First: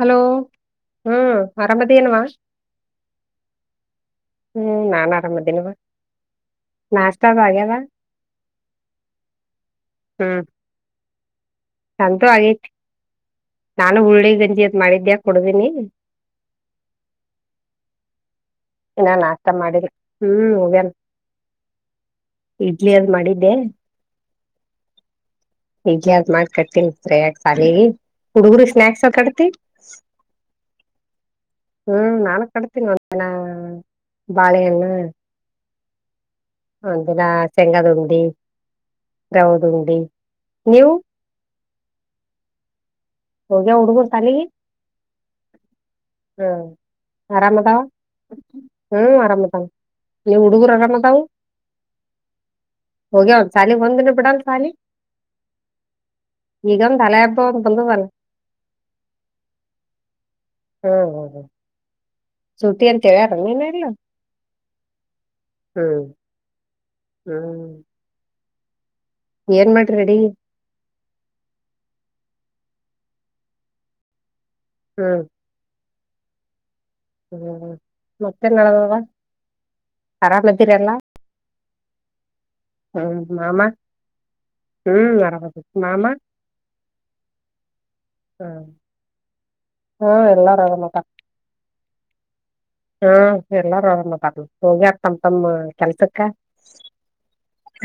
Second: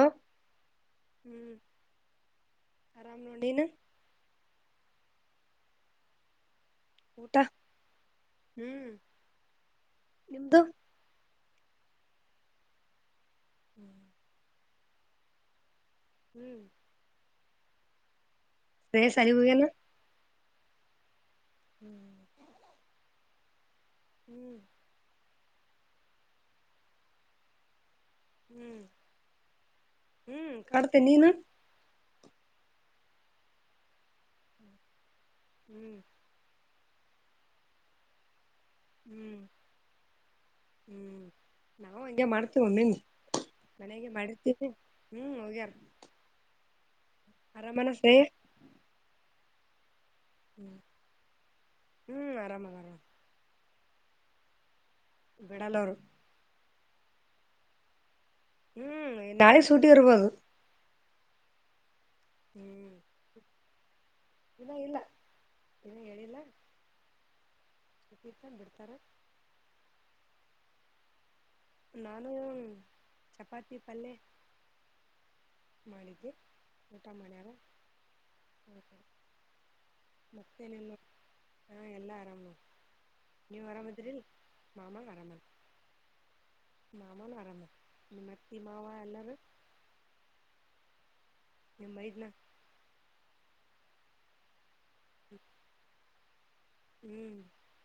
Hello ಹ್ಮ್ ಅರಾಮದನುವಾ ಆರಾಮ್ ನೋಡ್ ನೀನು ಹ್ಮ್ ನಾನ್ ಆರಾಮ್ದೀನವಾ ನಾಷ್ಟ ಊಟ ಹಾಗ್ಯವ ಹ್ಮ್ ನಿಮ್ದು ಸಂತೂ ಆಗೈತಿ ನಾನು ಹ್ಮ್ ಹುಳ್ಳಿ ಗಂಜಿದ್ ಮಾಡಿದ್ಯಾ ಕೊಡ್ದೀನಿ [unintelligible] ಶ್ರೇಯಸ್ ನಾನ್ ಸಾಲಿಗ್ ಆತ ಹೋಗ್ಯಾನ ಮಾಡಿದ್ದ ಹ್ಮ್ ಹವೇನ್ [unintelligible] ಇಡ್ಲಿ ಅದ ಮಾಡಿದ್ದೆ ಹ್ಮ್ ಈಗ್ಯಾದ್ ಮಾಡ್ ಕಟ್ತೀನಿ ಯಾಕ ಸಾಲಿಗೆ ಹುಡುಗುರು ಹ್ಮ್ ಸ್ನಾಯಕ್ಸ್ ಕಡ್ತಿ ಹ್ಮ್ ಕಾಡ್ತೆ ನೀನು ಹ್ಮ್ ನಾ ಕಟ್ತೀನಿ ಒಂದಿನ ಬಾಳೆಯ್ಣ ಹ್ಞೂ ಒಂದಿನ ಶೆಂಗದುಂಡಿ ಹ್ಮ್ ರೌದು ಉಂಡಿ ನೀವು ಹ್ಮ್ ನಾವು ಹಂಗೆ ಮಾಡ್ತೇವಿಣನ್ ಹೋಗ್ಯ ಹುಡುಗರು ಮನಗೆ ಸಾಲಿಗಿ ಮಾಡಿರ್ತೀವಿ ಹ್ಮ್ ಹೋಗ್ಯಾರ ಹ್ಮ್ ಆರಾಮದಾ ಆರಾಮನ ಶ್ರೇಯ ಹ್ಮ್ ಆರಾಮದಾ ನೀವು ಹುಡುಗರ ಹ್ಮ್ ಅರಾಮ ಅದವು ಹ್ಮ್ ಆರಾಮ ಅದಾರ ಹೋಗ್ಯ ಒಂದ ಸಾಲಿ ಒಂದಿನ ಬಿಡಲ್ ಸಾಲಿ ಬಿಡಲ್ಲ ಅವ್ರು ಈಗ ಒಂದ ಹಳೆ ಹಬ್ಬ ಅಂತ ಬಂದವಲ್ಲ ಹ್ಮ್ ನಾಳಿ ಸೂಟಿ ಇರ್ಬೋದು ಹ್ಮ್ ಹ್ಮ್ ಹ್ಮ್ ಸುಟಿ ಅಂತಂತವಾರ ನೀನು ಇಲ್ಲ ಇನ್ನ ಇಲ್ಲ ಇನ್ನ ಹ್ಮ್ ಹೇಳಿಲ್ಲ ಹ್ಮ್ ತೀರ್ಥನ್ ಬಿಡ್ತಾರೆ ಏನ್ ಮಾಡ್ರಿಡಿ ನಾನು ಚಪಾತಿ ಅಲ್ಲೇ ಹ್ಮ್ ಮಾಡಿಗೆ ಹ್ಮ್ ಮತ್ತೆನ್ವ ಆರಾಮ್ದೀರಲ್ಲ ಹಾಂ ಎಲ್ಲ ಆರಾಮ ಹ್ಮ್ ಮಾಮ ಹ್ಮ್ ಆರಾಮ್ ಮಾಮ ಮಾಮೂನ ಆರಾಮ ನಿ ಮತ್ತಿ ಮಾವ ಎಲ್ಲರೂ ಹ್ಮ ಎಲ್ಲಾರು ಆರಾಮಟ ನಿಮ್ಮೈದ್ನಾ ಹಾ ಎಲ್ಲಾರೂ ಆರತಾರ ಹೋಗಿ ಆತಮ ತಮ ಕೆಲ್ಸಕ್ಕ ಹ್ಮ್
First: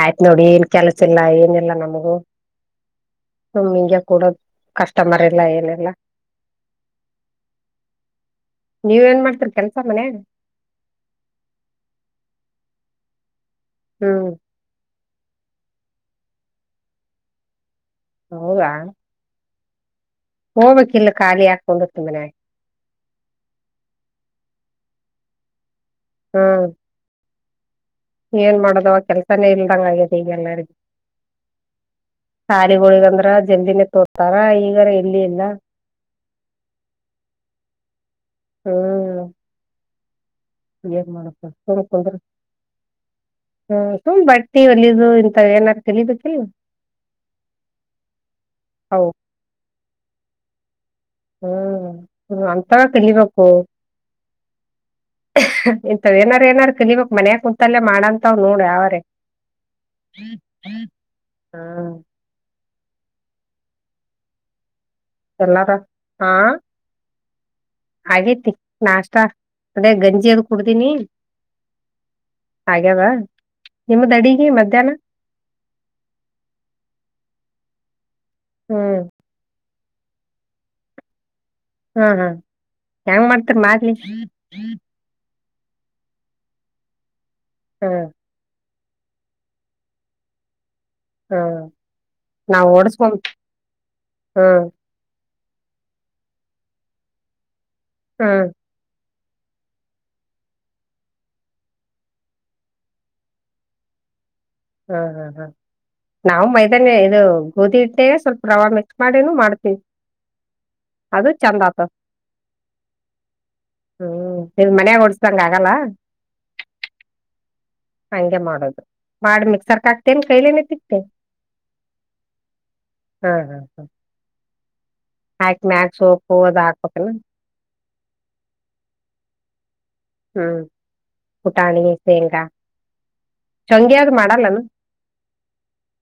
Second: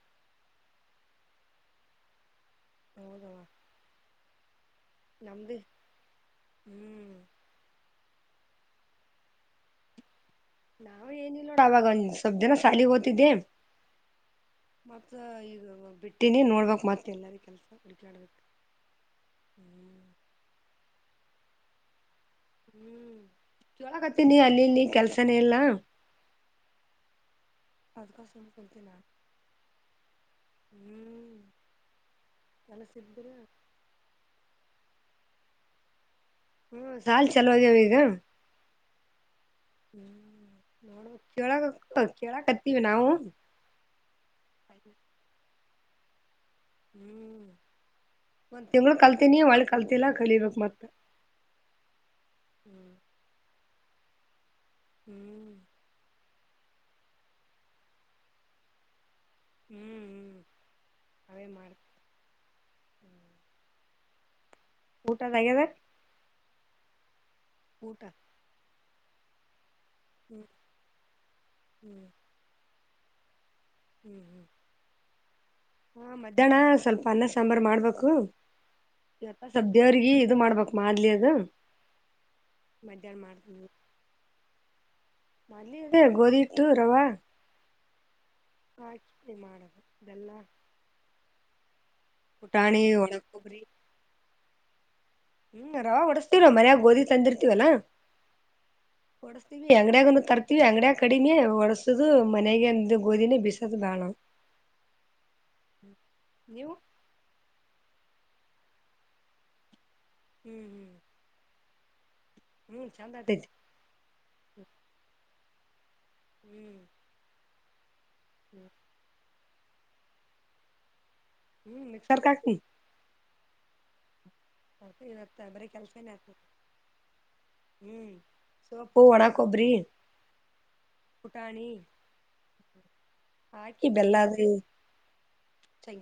ಆಯ್ತ್ ನೋಡಿ ಏನ್ ಕೆಲ್ಸ ಇಲ್ಲ ಏನಿಲ್ಲಾ ನಮಗೂ ಹೌದವ ಹಿಂಗಗೆ ಕೂಡದು ಕಸ್ಟಮರ್ ಎಲ್ಲ ನಮ್ದು ಏನೆಲ್ಲ ಹ್ಮ್ ನೀವ್ ಏನ್ ಮಾಡ್ತೀರ ಕೆಲ್ಸ ಮನೆ ನಾವು ಏನಿಲ್ಲ ನೋ ಅವವಾಗ ಸಬ್ದನ ಸಾಲಿ ಹೋತಿದ್ದೆ ಹ್ಮ್ ಮ ಈಗ ಬಿಟ್ಟೀನಿ ನೋಡ್ಬೇಕು ಮತ್ತೆ ಎಲ್ಲಾರ ಕೆಲಸ ಹುಡುಕಡ್ಬೇಕು ಹ್ಮಞ [inaudible] ಹೋಗ್ಬೇಕಕ್ ಇಲ್ಲ ಖಾಲಿ ಹಾಕೊಂಡಿರ್ತು ಮನೆ ಹ್ಮ್ ಚೋಳಕತ್ತನಿ ಅಲ್ಲಿ ಇಲ್ಲಿ ಕೆಲ್ಸನೇ ಎಲ್ಲಾ ಹ್ಮ್ ಅದ್ಕ ಸುಮ್ ಏನ್ ಕುಂತೀನಿ ಮಾಡದವ ನಾನ್ ಕೆಲ್ಸಾನೇ ಇಲ್ದಂಗ ಆಗತಿ ಈಗೆಲ್ಲರಿ ಹ್ಮ್ ಕೆಲಸ ಇದ್ರ ಸಾರಿಗಳಿಗಂದ್ರ ಜಲ್ದಿನೇ ತೋತಾರ ಈಗಾರ ಎಲ್ಲಿ ಇಲ್ಲ ಹ್ಮ ಸಾಲ್ ಚಲೋದಾವ ಈಗ ಹ್ಮ್ ಹ್ಮ್ ನೋಡ ಏನ್ ಮಾಡಪ್ಪ ಕೇಳ ಕೇಳಕ್ತ್ತೀವಿ ನಾವು ಹ್ಮ ಸುಮ್ ಬಡ್ತಿ ಒಲಿದ ಇಂತ ಏನಾದಾರು ಕಲಿಬೇಕಲ್ವಾ ಹ್ಮ್ ಒಂದ ತಿಂಳ ಅವು ಕಲ್ತೀನಿ ಒಳಿ ಕಲ್ತಿಲ್ಲ ಕಲಿಬೇಕಕ್ ಮತ್ತೆ ಹ್ಮ್ ಅಂತ ತಿಲಿಬೇಕು ಹ್ಮ್ ಏನಾರ ಏನಾರ ಕ ನೀವಕ್ ಮನ್ಯ ಕುತಲ್ಲೇ ಮಾಡಂತಾವ್ ನೋಡ ಅವ್ರೆ ಹ್ಮ್ ಹ್ಮ್ ಹ್ಮ ಅವೇ ಮಾಡ ಊಟದಾಗ್ಯದ ಎಲ್ಲಾರ ಹಾ ಊಟ ಆಗೇತಿ ನಾಷ್ಟ ಅದೇ ಗಂಜಿ ಅದು ಹ್ಮ್ ಕುಡ್ತೀನಿ ಹ್ಮ್ ಹಾಗ್ಯವ ನಿಮ್ದಡಿಗೆ ಮಧ್ಯಾಹ್ನ ಹಾ ಮಧ್ಯಾಹ್ನ ಸ್ವಲ್ಪ ಅನ್ನ ಸಾಂಬಾರ್ ಮಾಡ್ಬೇಕು ಹ್ಮ್ ಯಪ ಸ್ದವ್ರಿಗೆ ಇದು ಮಾಡ್ಬೇಕಕ್ ಮಾದ್ಲಿ ಅದು ಹ್ಮ ಹ್ಮ ಮಧ್ಯಾಹ್ನ ಹೆಂಗ ಮಾಡ್ತರಿ ಮಾಲಿ ಮನ ಇದೆ ಗೋಧಿ ಹಿಟ್ಟು ರವ ಹ್ಮ ಹಾಕಿ ಮಾಡದು ಇದೆಲ್ಲ [inaudible] ಹಾ ನಾವು ಓಡಸ್ಕೊ ಒಣ ಕೊಬ್ಬರಿ ಹ್ಮ್ ಹ್ಮ್ ರವ ಹೊಡಸ್ತಿವ ಮನ್ಯಾಗ ಗೋದಿ ತಂದಿರ್ತೀವಲ್ಲಾ ಹ್ಮ ಫಟ [inaudible] ವಿ ಅಂಗಡ್ಯಾಗ ತರ್ತಿವಿ ಅಂಗಡಿಯ ಕಡಿಮೆ ಒಡಸದು ಮನೆಗೆ ಅಂದ ಗೋಧಿನೇ ಬಿಸದು್ ಬಾಳ ಹಾ ಹಾ ಹಾ ಹ್ಮ್ ನಾವು ನೀವು ಮೈದನ್ ಇದು ಗಓದಿ ಇಟ್ಟೆ ಸ್ವಲ್ಪ ರವೆ ಮಿಕ್ಸ್ ಮಾಡಿನನು ಮಾಡ್ತೀವಿ ಹ್ಞ ಹ್ ಅದು ಚಂದ ಆತ ಹ್ಮ್ ಚಂದ ಆಟೈತಿ ಹ್ಮ್ ನಿವ್ ಮನ್ಯಾಗ ಹೊಓಡ್ಸ್ದಂಗ ಆಗಲ್ಲ ಹ್ಞೂ ಹಂಗೆ ಮಾಡೋದು ಮಾಡಿ ಮಿಕ್ಸರ್ಕ್ ಹಾಕ್ತೇನ್ ಕೈಲನೆ ತಿಗ್ತೆೇನ ಹ್ಮ ಮಿಸರ್ ಕಾಕ ಹಾ ಹಾ ಹಾ ಇವತ್ತ ಹಾಕ್ ಬರೀ ಮ್ಯಕ್ ಕೆಲ್ಸನೇ ಸೋಪು ಆಗ್ತದೆ ಅ್ ಹಾಕ್ಬೇಕ ಹ್ಮ್ ಸವಪು ಒಣಕ ಒಬ್ರಿ ಹ್ಮ್ ಪುಟಾಣಿ ಸೇಂಗಾ ಹಾಕಿ ಶಂಗ್ಯಾದ ಮಾಡಲ್ಲನು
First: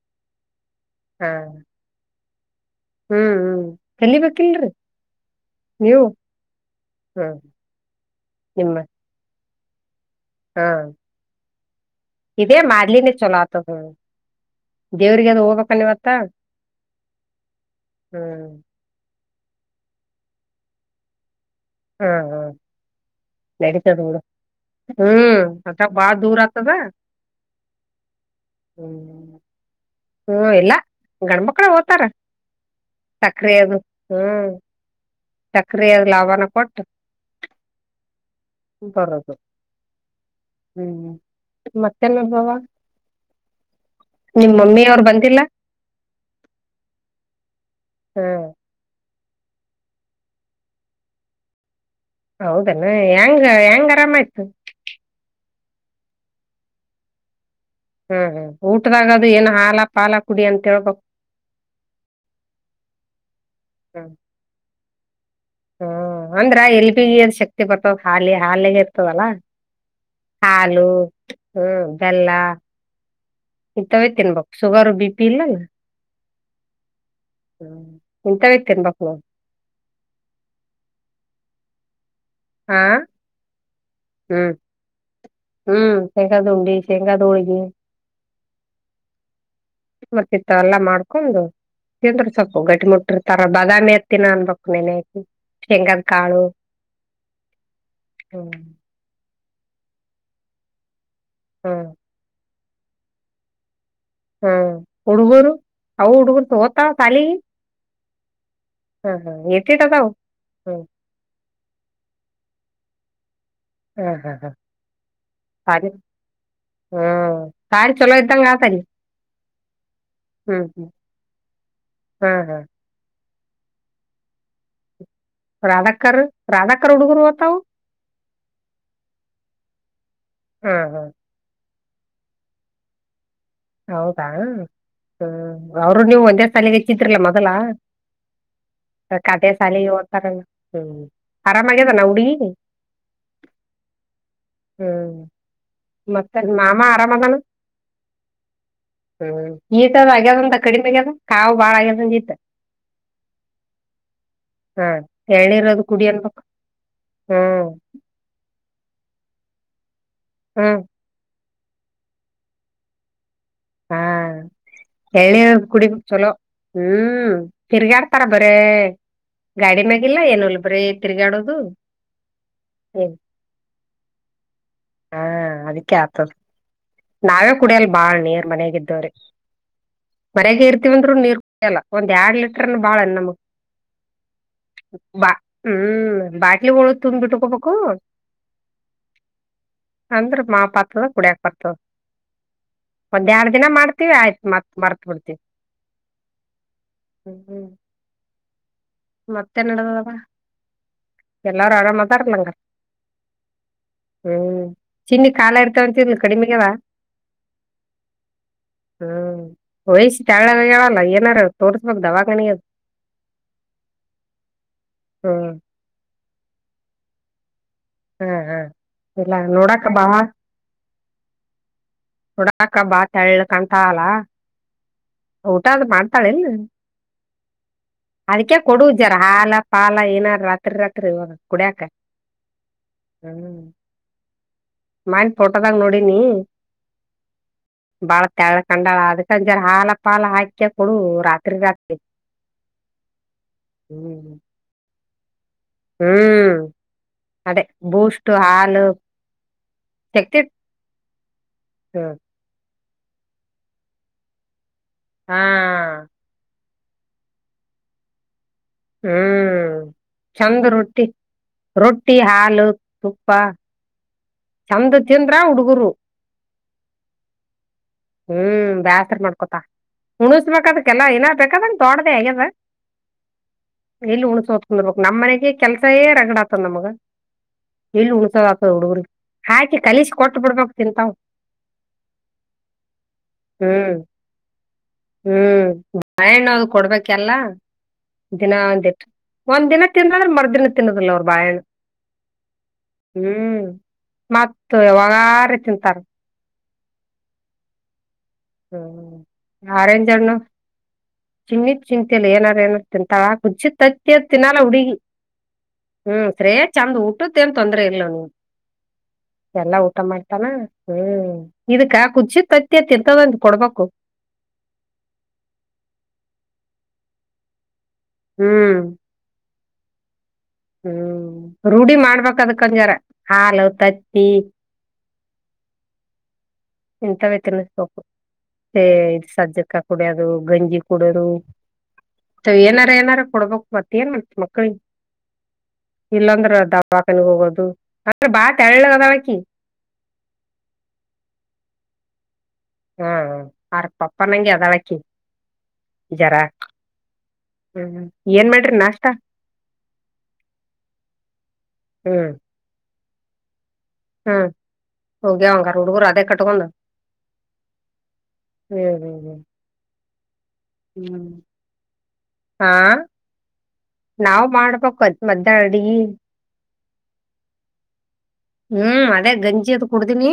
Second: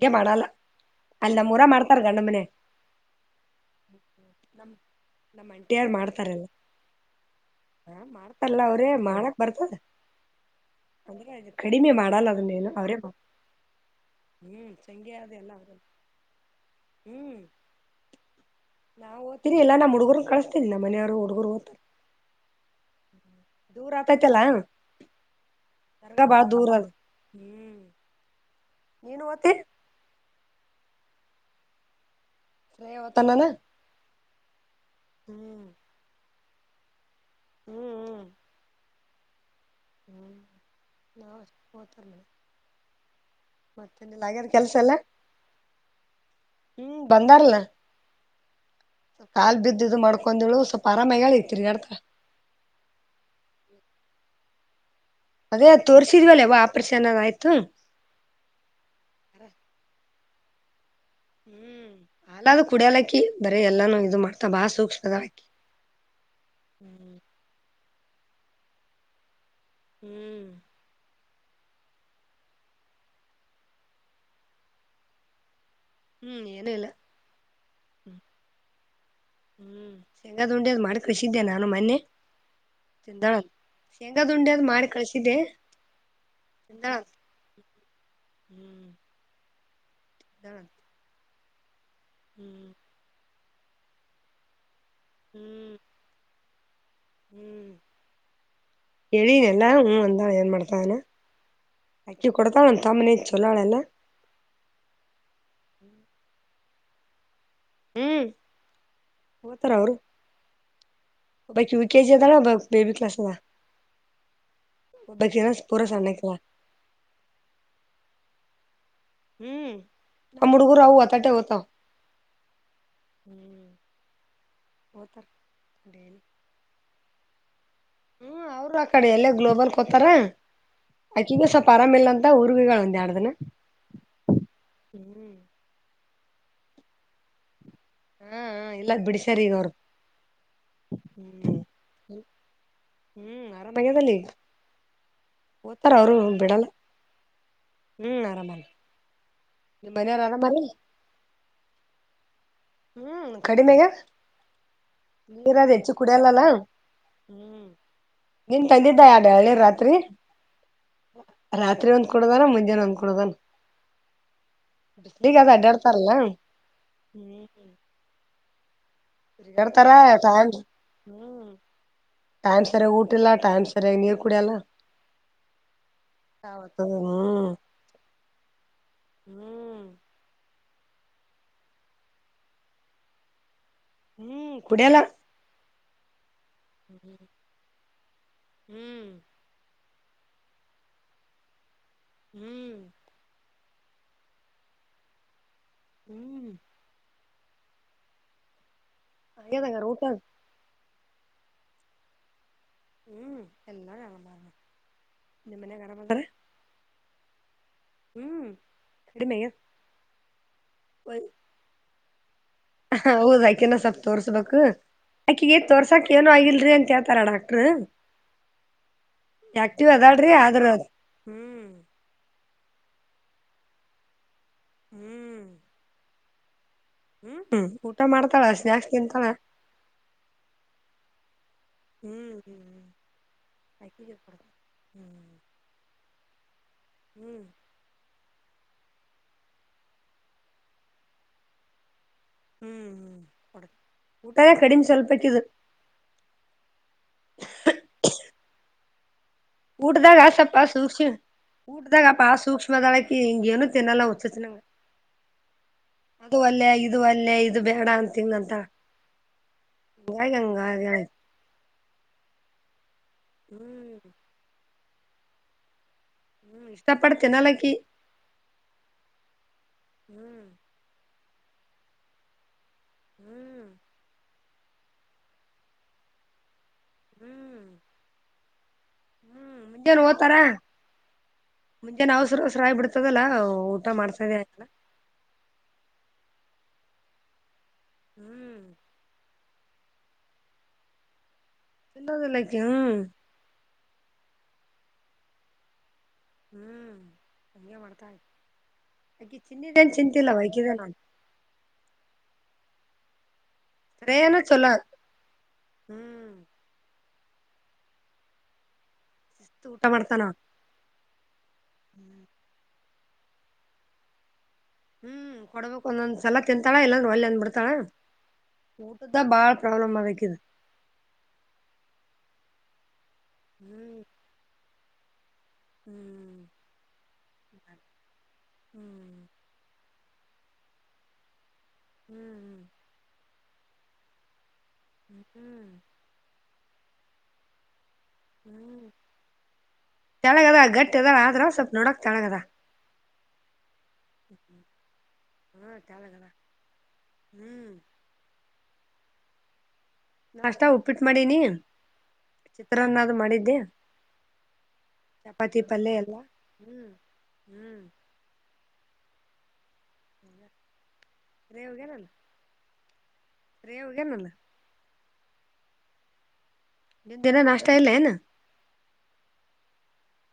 ಚೆ ಮಾಡಲ್ಲ ಹಾ ಅಲ್ಲ ನಮ್ಮ ಮೂೂರ ಮಾಡ್ತಾರ ಗಣ್ಣಮ್ಮನೆ ಹ್ಮ್ ಹ್ಮ್ ನಮ್ ಚಲಿಬೇಕಿಲ್ರಿ ನೀವು ಹಾ ಹಾ ಮಾಡ್ತಲ್ಲ ಅವ್ರೇ ಮಾಡಕ್ ಬರ್ತದ ಹಾ ಅಂದ್ರೆದು ಕಡಿಮೆ ಮಾಡ ಎಲ್ಲಲ್ಲ ಅ ಇದೇ ನೀನು ಅವರೇ ಮಾಡ್ಲಿನೇ ಚಲೋ ಆತದ ಹ್ಮ್ ಹ್ಮ್ ದೇವ್ರಿಗೆ ಸಂಂಗೇದೇ ಅದು ಅಲ್ಲ ಅವರ ಹೋಗ್ಬೇಕನ್ ಇವತ್ತ ಹ ಹ್ಮ್ ನಾರಿ ಇಲ್ಲ ನ್ ಹುಡುಗರನ್ ಕಳಸ್ತೀ ನಮ್ಮನೆಯ್ ಹುಗರುದ್ತ ಹ್ಮ್ ಹ್ಮ ನಡತದೋಡ ಆತೈತಲ್ಲಾ ಹ್ಮ್ ಅತ್ತ ಬಾಳ ದರ್ಗಾ ದೂರ ಆಗ್ತದ ಅದ ಹ್ಮ್ ನೀನು ಹ್ಮ ಓತಿ ಹ್ಮ ಎಲ್ಲ ಗಂಡ್ಮಕ್ಳ ಓ್ತರ ಶ್ರೇಯ ಓತಾನಾನ ಸಕ್ರಿಯದು ಹ್ಮ್ ಹ್ಮ್ ಸಕ್ರಿಯಾದ ಲಾಭನ ಕೊಟ್ಟು ಹ್ಮ್ ಬರೋದು ಹ್ಮ್ ನಾವ್ ಅಷ್ಟ ಹ್ಮ್ ಮತ್ತೆನ ನಾಧಡ್ ಮತ್ತೆನಲ್ಲ ಆಗ್ಯದ ಕೆಲಸ ಎಲ್ಲ ಅವ್ರು ಬಂದಿಲ್ಲ ಹ್ಮ್ ಬಂದಾರಲ್ಲ ಹ್ಮ ಕಲ್ ಬಿದ್ದ ಇದು ಮಾಡ್ಕೊಂಡಳು ಸ್ವಲ್ಪ ಆರಾಮಾಗಿ ಹೇಳಿ ತಿರಿ ನಡಕ ಹೌದನ್ನು ಹೆಂಗ ಹೆಂಗ್ ಆರಾಮಾಯ್ತು ಅದೇ ಅ ತೋರಿಸಿದ್ವಲ್ಲವ ಆಪ್ರೇಷನ್ ಅದಯ್ತು ಹ್ಮ್ ಹ್ಮ್ ಊಟದಾಗದು ಏನು ಹಾಲ ಪಾಲ ಕುಡಿ ಅಂತ ಹೇಳ್ಬು ಹ್ಮ್ ಹಾಲದು ಕುಡಿಯಾಲಕ್ಕಿ ಬರೀ ಎಲ್ಲಾನು ಇದು ಮಾಡ್ತಾ ಬಾಳ ಸೂಕ್ಷ್ಮದ ಅಕ್ಕಿ ಹ್ಮ ಅಂದ್ರ ಎಲ್ ಬಿಗದ ಶಕ್ತಿ ಬರ್ತದ ಹಾಲಿ ಹಾಲಿಗೆ ಇರ್ತದಲ್ಲಾ ಹ್ಮ್ ಹಾಲು ಹ್ಮ ಬೆಲ್ಲ ಈ ತವೆ ತಿನ್ಬಕ್ ಶುಗರ್ ಬಿ ಪಿ ಇಲ್ಲಲ್ಲ ಹ್ಮ್ ಏನು ಇಲ್ಲ ಹ ಕುಂಂತ ವಕ್ತನೆ ಬಕ್ ಮ ಹ್ಮ್ ಶೇಂಗಾದ್ ಉಂಡಿಯದ್ ಮಾಡಿ ಖುಷಿದ್ದೆ ನಾನು ಮೊನ್ನೆ ಹಾ ತಿದಾಳ ಶೇಂಗ ಹ್ಮ್ ದುಂಡಿಯದ್ ಮಾಡಿ ಕಳ್ಸಿದೆೆ ಹ್ಮ್ ಶೇಂಗಾದ ಉಂಡಿ ಎ ಶೇಂಗಾದ ಹೋಳ್ಗಿ ಹ್ಮ್ ಬರ್ತಿತ್ತ ತಿಂದಾಳಂತ ಎಲ್ಲಾ ಮಾಡ್ಕೊಂಡು ತಿಂದ್ರ ಸೊಪ್ಪು ಹ್ಮ್ ಗಟ್ಟಿ ಮುಟ್ಟಿ ತರ ಬಾದಾಮಿ ಇರ್ತೀನ ಅನ್ಬೇಕಕ್ ನೆನ್ ಹೆಂಗದ್ ಕಾಳು ಹ್ಮ ಹ್ಮ್ ಎಳೀನಲ್ಲ ಹನ್ ಅಂದಾ ಏನ್ ಮಾಡಡತಾನ ಹಾ ಅಕ್ಕಿ ಕೊಡತಾ ಅವ ಒಂದು ತಾಮನೇಛಲಳೆಲ್ಲ ಹಾ ಹುಡುಗರು ಅವು ಹುಡುಗುರು ಹತ ಕಖಾಲಿ ಹ್ಮ್ ಹಾ ಹಾ ಎಟ್ಟಿಟಕ ಬ ಕ ಯು ಕೆಜ ಅದ ಬೇಬಿ ಕ್ಲಸ್ ಅ ಹ್ಮ್ ಹ್ಮ್ ಹ್ಮ್ ಒಬಾಕಿ ಪೂರಾ ಸನ್ನಕ್ಕಲ ಹ್ಮ ಸಾರಿ ಚಲೋ ಇ್ದಂಗ ಸರಿ ಹ್ಮ್ ನ ಮುಡಗು ಆಹ ಅತಟೇವತ ಹ್ಮ್ ಹ್ಮ್ ಹ್ಮ್ ತ್ತ ರಾಧಾಕರ್ ರಾಧಾಕರ ಉಡುಗುರುವತ ಹ್ಮ ಅವರು ಆ ಕಡೆ ಎಲ್ಲೇ ಗ್ಲೋಬಲ್ ಕೊತಾರ ಹಾ ಹಾ ಅಕಿಗೆ ಸೊಲ್ಪ ಆರಾಮ ಇಲ್ಲ ಅಂತ ಊರಿಗೆ ಹೋಗಿದಾಳೆ ಹೌದಾ ಹ ಅವರು ನೀವು ಒಂದೇ ಸಾಲಿಗೆಚ್ಚಿದ್ರಲ ಮೊದಲ ಹಾ ಇಲ್ಲ ಬಿಡಿಸ್ಯಾರ ಕಾದೇ ಈಗ ಅವರು ಸಾಲ ತಾರೆ ಹ್ಮ್ ಹ್ಮ್ ಆರಾಮಾಗ್ಯದಾನ ಹುಡುಗಿ ಹ್ಮ್ ಆರಾಮಗ್ಯಾದಲ್ಲಿ ಹ್ಮ್ ಮತ್ತೆ ಬಿಡಲ್ಲ ಮಾಮ ಆರಾಮದಾನ ಹ್ಮ್ ಆರಾಮ ಹ್ಮ್ ನಿಮ್ ಈತದ ಮನೆಯವ್ರ ಆಗ್ಯದಂತ ಆರಾಮಾರಿ ಕಡಿಮೆ ಆ್ಯದ ಕಾ ಭಾಳ ಆಗ್ಯದಂದ ಜ ಈತ ಹ್ಮ್ ಕಡಿಮೆಗೆ ಹಾ ನೀರಾದ ಎಳ್ನೀರದು ಹೆಚ್ಚ ಕುಡಿ ಕುಡಲ್ಲ ಅನ್ಬಕ್ ಹ್ಮ್ ನಿನ್ ತಂದಿದ್ದ ಎರಡು ಹೇಳಳ್ಳಿರ್ ರಾತ್ರಿ ಹ್ಮ ರಾತ್ರಿ ಒಂದ್ ಕುಡಗನ ಮುಂಜಾನೆ ಒಂದ್ ಕುಡಗನ ಹಾ ಎಳ ನೀರ ಕುಡಿ ಬೇಕು ಅಡ್ಡಾಡ್ತಾರಲ್ಲ ಚಲೋ ಹ್ಮ್ ತಿರ್ಗಾಡ್ತಾರ ಬರೇ ಗಾಡಿ ತಿರ್ಗಾಡ್ತಾರ ಮ್ಯಾಗಲ್ಲ ಟೈಮ್ ಏನಲ್ ಬ್ರೀ ಹ್ಮ್ ತಿರ್ಗಾಡೋದು ಟೈಮ್ ಸರಿಯಾಗಿ ಊಟ ಇಲ್ಲ ಟೈಮ್ ಸರಿಯಾಗಿ ನೀರ್ ಕುಡಿಯಲ್ಲ ಹಾ ಅದಕ್ಕೆ ಆಗ್ತದ ಹೌದು ನಾವೇ ಕುಡಿಯಲ್ ಬಾಳ್ ನೀರ್ ಮನಗಿದ್ದವ್ರೀ ಹ್ಮ್ ಮರಯಗೆ ಇರ್ತಿವಂದ್ರರು ನೀರ್ ಕುಡಲ್ಲ ಒಂದ್ ಎರಡ್ ಲೀಟರ್ ಬಾಳಣ ನಮಗ್ ಹ್ಮ್ ಕುಡಿಯಲ್ಲ ಬಾ ಹ್ಮ್ ಬಾಟ್ಲಿ ಳದ ತುಂಬ ಬಿಟ್ಟುಕೋಬಕು ಹ್ಮ್ ಅಂದ್ರ ಮಾ ಪಾತ್ತದ ಕುಡಿಯಕ್ ಪಾತದ ಹ್ಮ್ ಒಂದ್ ಎರಡ್ ದಿನ ಮಾಡ್ತೀವಿ ಆಯ್ತತ್ ಮತ್ ಮರ್ತ್ ಬಿಡ್ತಿವಿ ಹ್ಮ್ ಹ್ಮ್ ಹ್ಮ್ ಮತ್ತೆ ಆಗ್ಯದ ಹಂಗಾರ ಊಟ ನಡದದವ ಎಲ್ಲಾರು ಆರಾಮ್ ಅದ್ರ ಅಲಾ ಹ್ಮ್ ಎಲ್ಲಾರು ಆರಾಮ ಅದಾರ ಹ್ಮ್ ಚಿನ್ನಿ ಕಾಲ ನಿಮ್ ಮನ್ಯಾಗ ಆರಾಮ್ ಇರ್ತಾವಂತ ಅದಾರ ಕಡಿಮಗಾವ ಹ್ಮ್ ಎನ ವಯ್ಸ ತಾಳ ಹೇಳಲ್ಲ ಏನಾರ ತೋರ್ಕಕ್ ದವಾ ಕಣ ಅದು ಹ ಹೌದ್ ಆಕೆನ ಸ್ವಲ್ ತೋರ್ಸ್ಬೇಕು ಹ್ಮ್ ಆಕೆ ತೋರ್ಸಾಕ್ ಏನ ಆಗಿಲ್ರರಿ ಅಂತ ಹೇಳ್ತಾರ ಡಾಕ್ಟ್ರ್ ಹಾ ಹಾ ಇಲ್ಲ ನೋಡಾಕ ಆಕ್ಟಿವ್ ಬಾ ಅದಾಳ್ರಿ ಆದ್ರೂ ಅ ಹ್ಮ್ ಹುಡಾಕಬ್ಬಾ ತಳ್ಳಕಂತ ಅಲ್ಲ ಹ್ಮ್ ಊಟದ ಮಾಡ್ತಾಳ ಇಲ್ ಹ್ಮ್ ಹ್ಮ್ ಊಟ ಮಾಡ್ತಾಳಾ ಸ್ನ್ಯಾಕ್ಸ್ ಜರ ತಿಂತಾಳ ಹಾಲ ಪಾಲ ಏನಾರ ರಾತ್ರಿ ರಾತ್ರಿ ಇವಾಗ ಕುಡಿಯಕ ಹ್ಞ ಹ್ಞ ಹ ಜ ಹ್ಞ ಕದಾಗ ನೋಡಿನಿ ಹ್ಮ್ ಬಾಳ ತೆಳ್ಕಂಡಳ ಅದಕಂಜರ ಹಾಲ ಪಾಲ ಹಾಕ ಕೊಡು ರಾತ್ರಿ ರಾತ್ರಿ ಹ್ ಹ ಕೊಡ ಹ್ಮ್ ಊಟ ಕಡಿಮೆ ಸ್ವಲ್ಪಕ್ಕು ಹ್ಮ್ ಅದೇ ಬೂಸ್ಟ್ ಹಾಲು ಊಟದಾಗ ತೆಗ್ದಿಟ್ ಆಸಪ್ಪ ಸೂಕ್ಷ್ಮ ಊಟದಾಗಪ್ಪ ಆ ಸೂಕ್ಷ್ಮದಾಳಕ್ಕೆ ಹಿಂಗ ಏನುೂ ತಿನ್ನಲ್ಲ ಹಸತ್ಂಗಗೆ ಹಾ ಅದು ಅಲ್ಲೇ ಇದು ಅಲ್ಲೇ ಇದು ಬೇಡ ಅಂತಂತ ಹ್ಮ್ ಚಂದ ಆಗ್ಯಾಳ ರೊಟ್ಟಿ ಆಕಿ ರೊಟ್ಟಿ ಹಾಲು ತುಪ್ಪ ಹ್ಮ್ ಚಂದ ತಿಂದ್ರ ಹುಡುಗರು ಇಷ್ಟಪಡ ತಿನ್ನಲಿಕ ಹ್ಮ್ ಬೇಸರ ಮಾಡ್ಕೊತಾ ಹ್ಮ್ ಹುಣಸಬೇಕದಕ್ಕೆಲ್ಲ ಏನ ಬೇಕಾದಂಗ ತೋಡ್ದೇ ಹೇಗಾದ. ಹ್ಮ ಎಲ್ಲಿ ಉಣ್ಸೋದು ತಂದ್ರ್ಬೇಕು ನಮ್ಮ್ನೆಗೆ ಕೆಲ್ಸೇ ಏ ರಗಡ [unintelligible] ನಮಗೆ ಹ್ಮ್ ಎಲ್ಲಿ ಉಳಸದ ಆತದ ಹುಡುಗರಿಗೆ. [unintelligible] ಹೋತಾರ ಮುಂಜಾನೆ ಅವಸರು ಅವಸರು ಆಯಿ ಬಿಡ್ತದಲ್ಲ ಊಟ ಹ್ಮ್ ಮಾಡ್ಸದೆಅಗಲ್ಲ. ಹ್ಮ್ ಬಾಳೆಹಣ್ಣು ಅದು ಕೊಡ್ಬೇಕೆಲ್ಲ. ದಿನ ಹ್ಮ್ ಒಂದ್ಟ್, ಒಂದ್ ದಿನ ತಿಂದ ಅಂದ್ರೆ ಮರ್ ದಿನ ತಿನ್ನದಿಲ್ಲ ಅವ್ರು ಬಾಳೆಣ್ಣು. ತಿನ್ನೋದಿಲ್ಲ ಈಕಿ ಹ್ಮ್. ಹ್ಮ್ ಮತ್ತ್ ಯಾವಗಾದ್ರು ತಿಂತಾರ. ಹ್ಞೂ ಹಂಗೆ ಮಾಡ್ತಾಳೆ ಅಕಿ ಚಿಂಡಿದೇನ್ ಚಿಂತಿಲ್ಲ ಅವ್ವ ಇಕಿದೆ ನೋ ಚಿನ್ನಿದ್ ಚಿಂತಲ್ಲ ಏನಾರ ಏನಾರ ತಿಂತಳ ಕುುಚ್ಚಿದ್ ಸರೇನ ತತ್ತಿತ್ತಿನಲ್ಲ ಚೊಲೋ ಹುಡುಗಿ. ಹ್ಮ್ ಶ್ರೇಷ್ ಚಂದ ಊಟದ್ದ ಏನ್ ತೊಂದ್ರ ಇಲ್ ನೀವ್. ಎಲ್ಲಾ ಊಟ ಮಾಡ್ತಾನ ಹ್ಮ್ ಇದಕ್ಕ ಕುಚಿ ತತ್ತಿ ತಿಂತದಂತ ಕೊಡ್ಬೇಕು. ಹ್ಮ್ ಕೊಡ್ಬೇಕು ಒಂದೊಂದ್ಸಲ ತಿಂತಾಳ ಇಲ್ಲಾಂದ್ರ ಒಲ್ಲೇ ಅಂದ್ ಬಿಡ್ತಾಳ ಹ್ಮ್ ಊಟದ್ [unintelligible] ಅ ಬಾಳ ಪ್ರಾಬ್ಲಮ್ ಅಕೀದು. ಹ್ಮ್ ರೂಢಿ ಮಾಡ್ಬೇಕದಕಂಜಾರ ಹಾಲು ಹ್ಮ್ ತತ್ತಿ. ಹ್ಮ್ ಇಂತವೇ ತಿನ್ನುಸಬೇಕು ಹ್ಮ್ ಇ ಸಜ್ಜಕ್ಕ ಕುಡಿಯೋದು ಗಂಜಿ ಕುಡಿಯೋದು. ಹ್ಮ್ ಏನಾರ ಏನಾರ ಕೊಡ್ಬೇಕ್ ಮತ್ತ ಏನ್ ಮಾಡ ಮಕ್ಳಿಗೆ. ಹ್ಮ ಹ್ಮ್ ಇಲ್ಲಾಂದ್ರ ದವಾಖನ್ಗ್ ಹೋಗೋದು ಅಂದ್ರ ಬಾ ತೆಳ್ಳಗ್ ಹದಳಕ್ಕಿ. ತಳ್ಳುಗ್ ಅದಳ ಗಟ್ಟಿ ಅದಾಳ ಆದರು ಸ್ವಲ್ಪ ನೋಡಕ್ ತಳ್ಳುಗ್ ಅದ್ದಾಳ. ಹ್ಮ್ ಹ ಆರ ಪಪ್ಪ ನಂಗೆ ಅದಳಾಕಿ ಹಾ ತೆಳಗದ ಜರಕ್ ಹ್ಮ್. ಏನ್ ಮಾಡ್ರಿ ನಾಷ್ಟ. ನಾಷ್ಟ ಉಪ್ಪಿಟ್ಟು ಮಾಡೀನಿ ಹ್ಮ್ ಚಿತ್ರಾನ್ನದು ಮಾಡಿದ್ದೆ. ಹ್ಮ್ ಹೋಗ್ಯಾವ ಚಪಾತಿ ಅಂಗ ಪಲ್ಯ ಹುಡುಗೂರು ಎಲ್ಲಾ ಅದೇ ಕಟ್ಟಕಂದು. ಹ್ಮ್ ಹ್ಮ್ ಹ್ಮ ಹ್ಮ ಹ್ಮ ಹ್ಮ್ ರೇ ವೋಗರಲ್ಲ. ಹಾ ನಾವ್ ಮಾಡ್ಬೇಕು ಅದ್ ಮದ್ಯಾ ಅಡಿಗಿ. ನೀಂದ ಇನ್ನ ನಾಷ್ಟ ಇಲ್ಲೇನು. ಹ್ಮ್ ಅದೇ ಗಂಜಿ ಅದು ಕುಡ್ದೀನೀ.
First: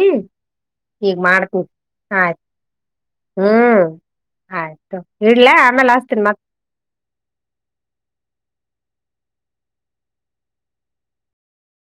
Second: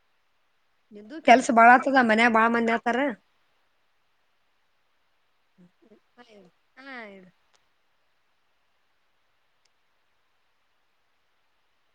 ನಿಂದು ಈಗ್ ಕೆಲ್ಸ ಮಾಡ್ತ ಬಾಳ ಆತದ ಮನ್ಯಾಗ ಆಯ್ತು ಬಾಳ ಮಂದಿ ಆತಾರ. ಹ್ಮ್. ಆಯ್ತು ಇಡ್ಲ ಆಮೇಲೆ ಅಸ್ತಿನನ್ ಮತ್ತ್ ಹಾ ಇಡು.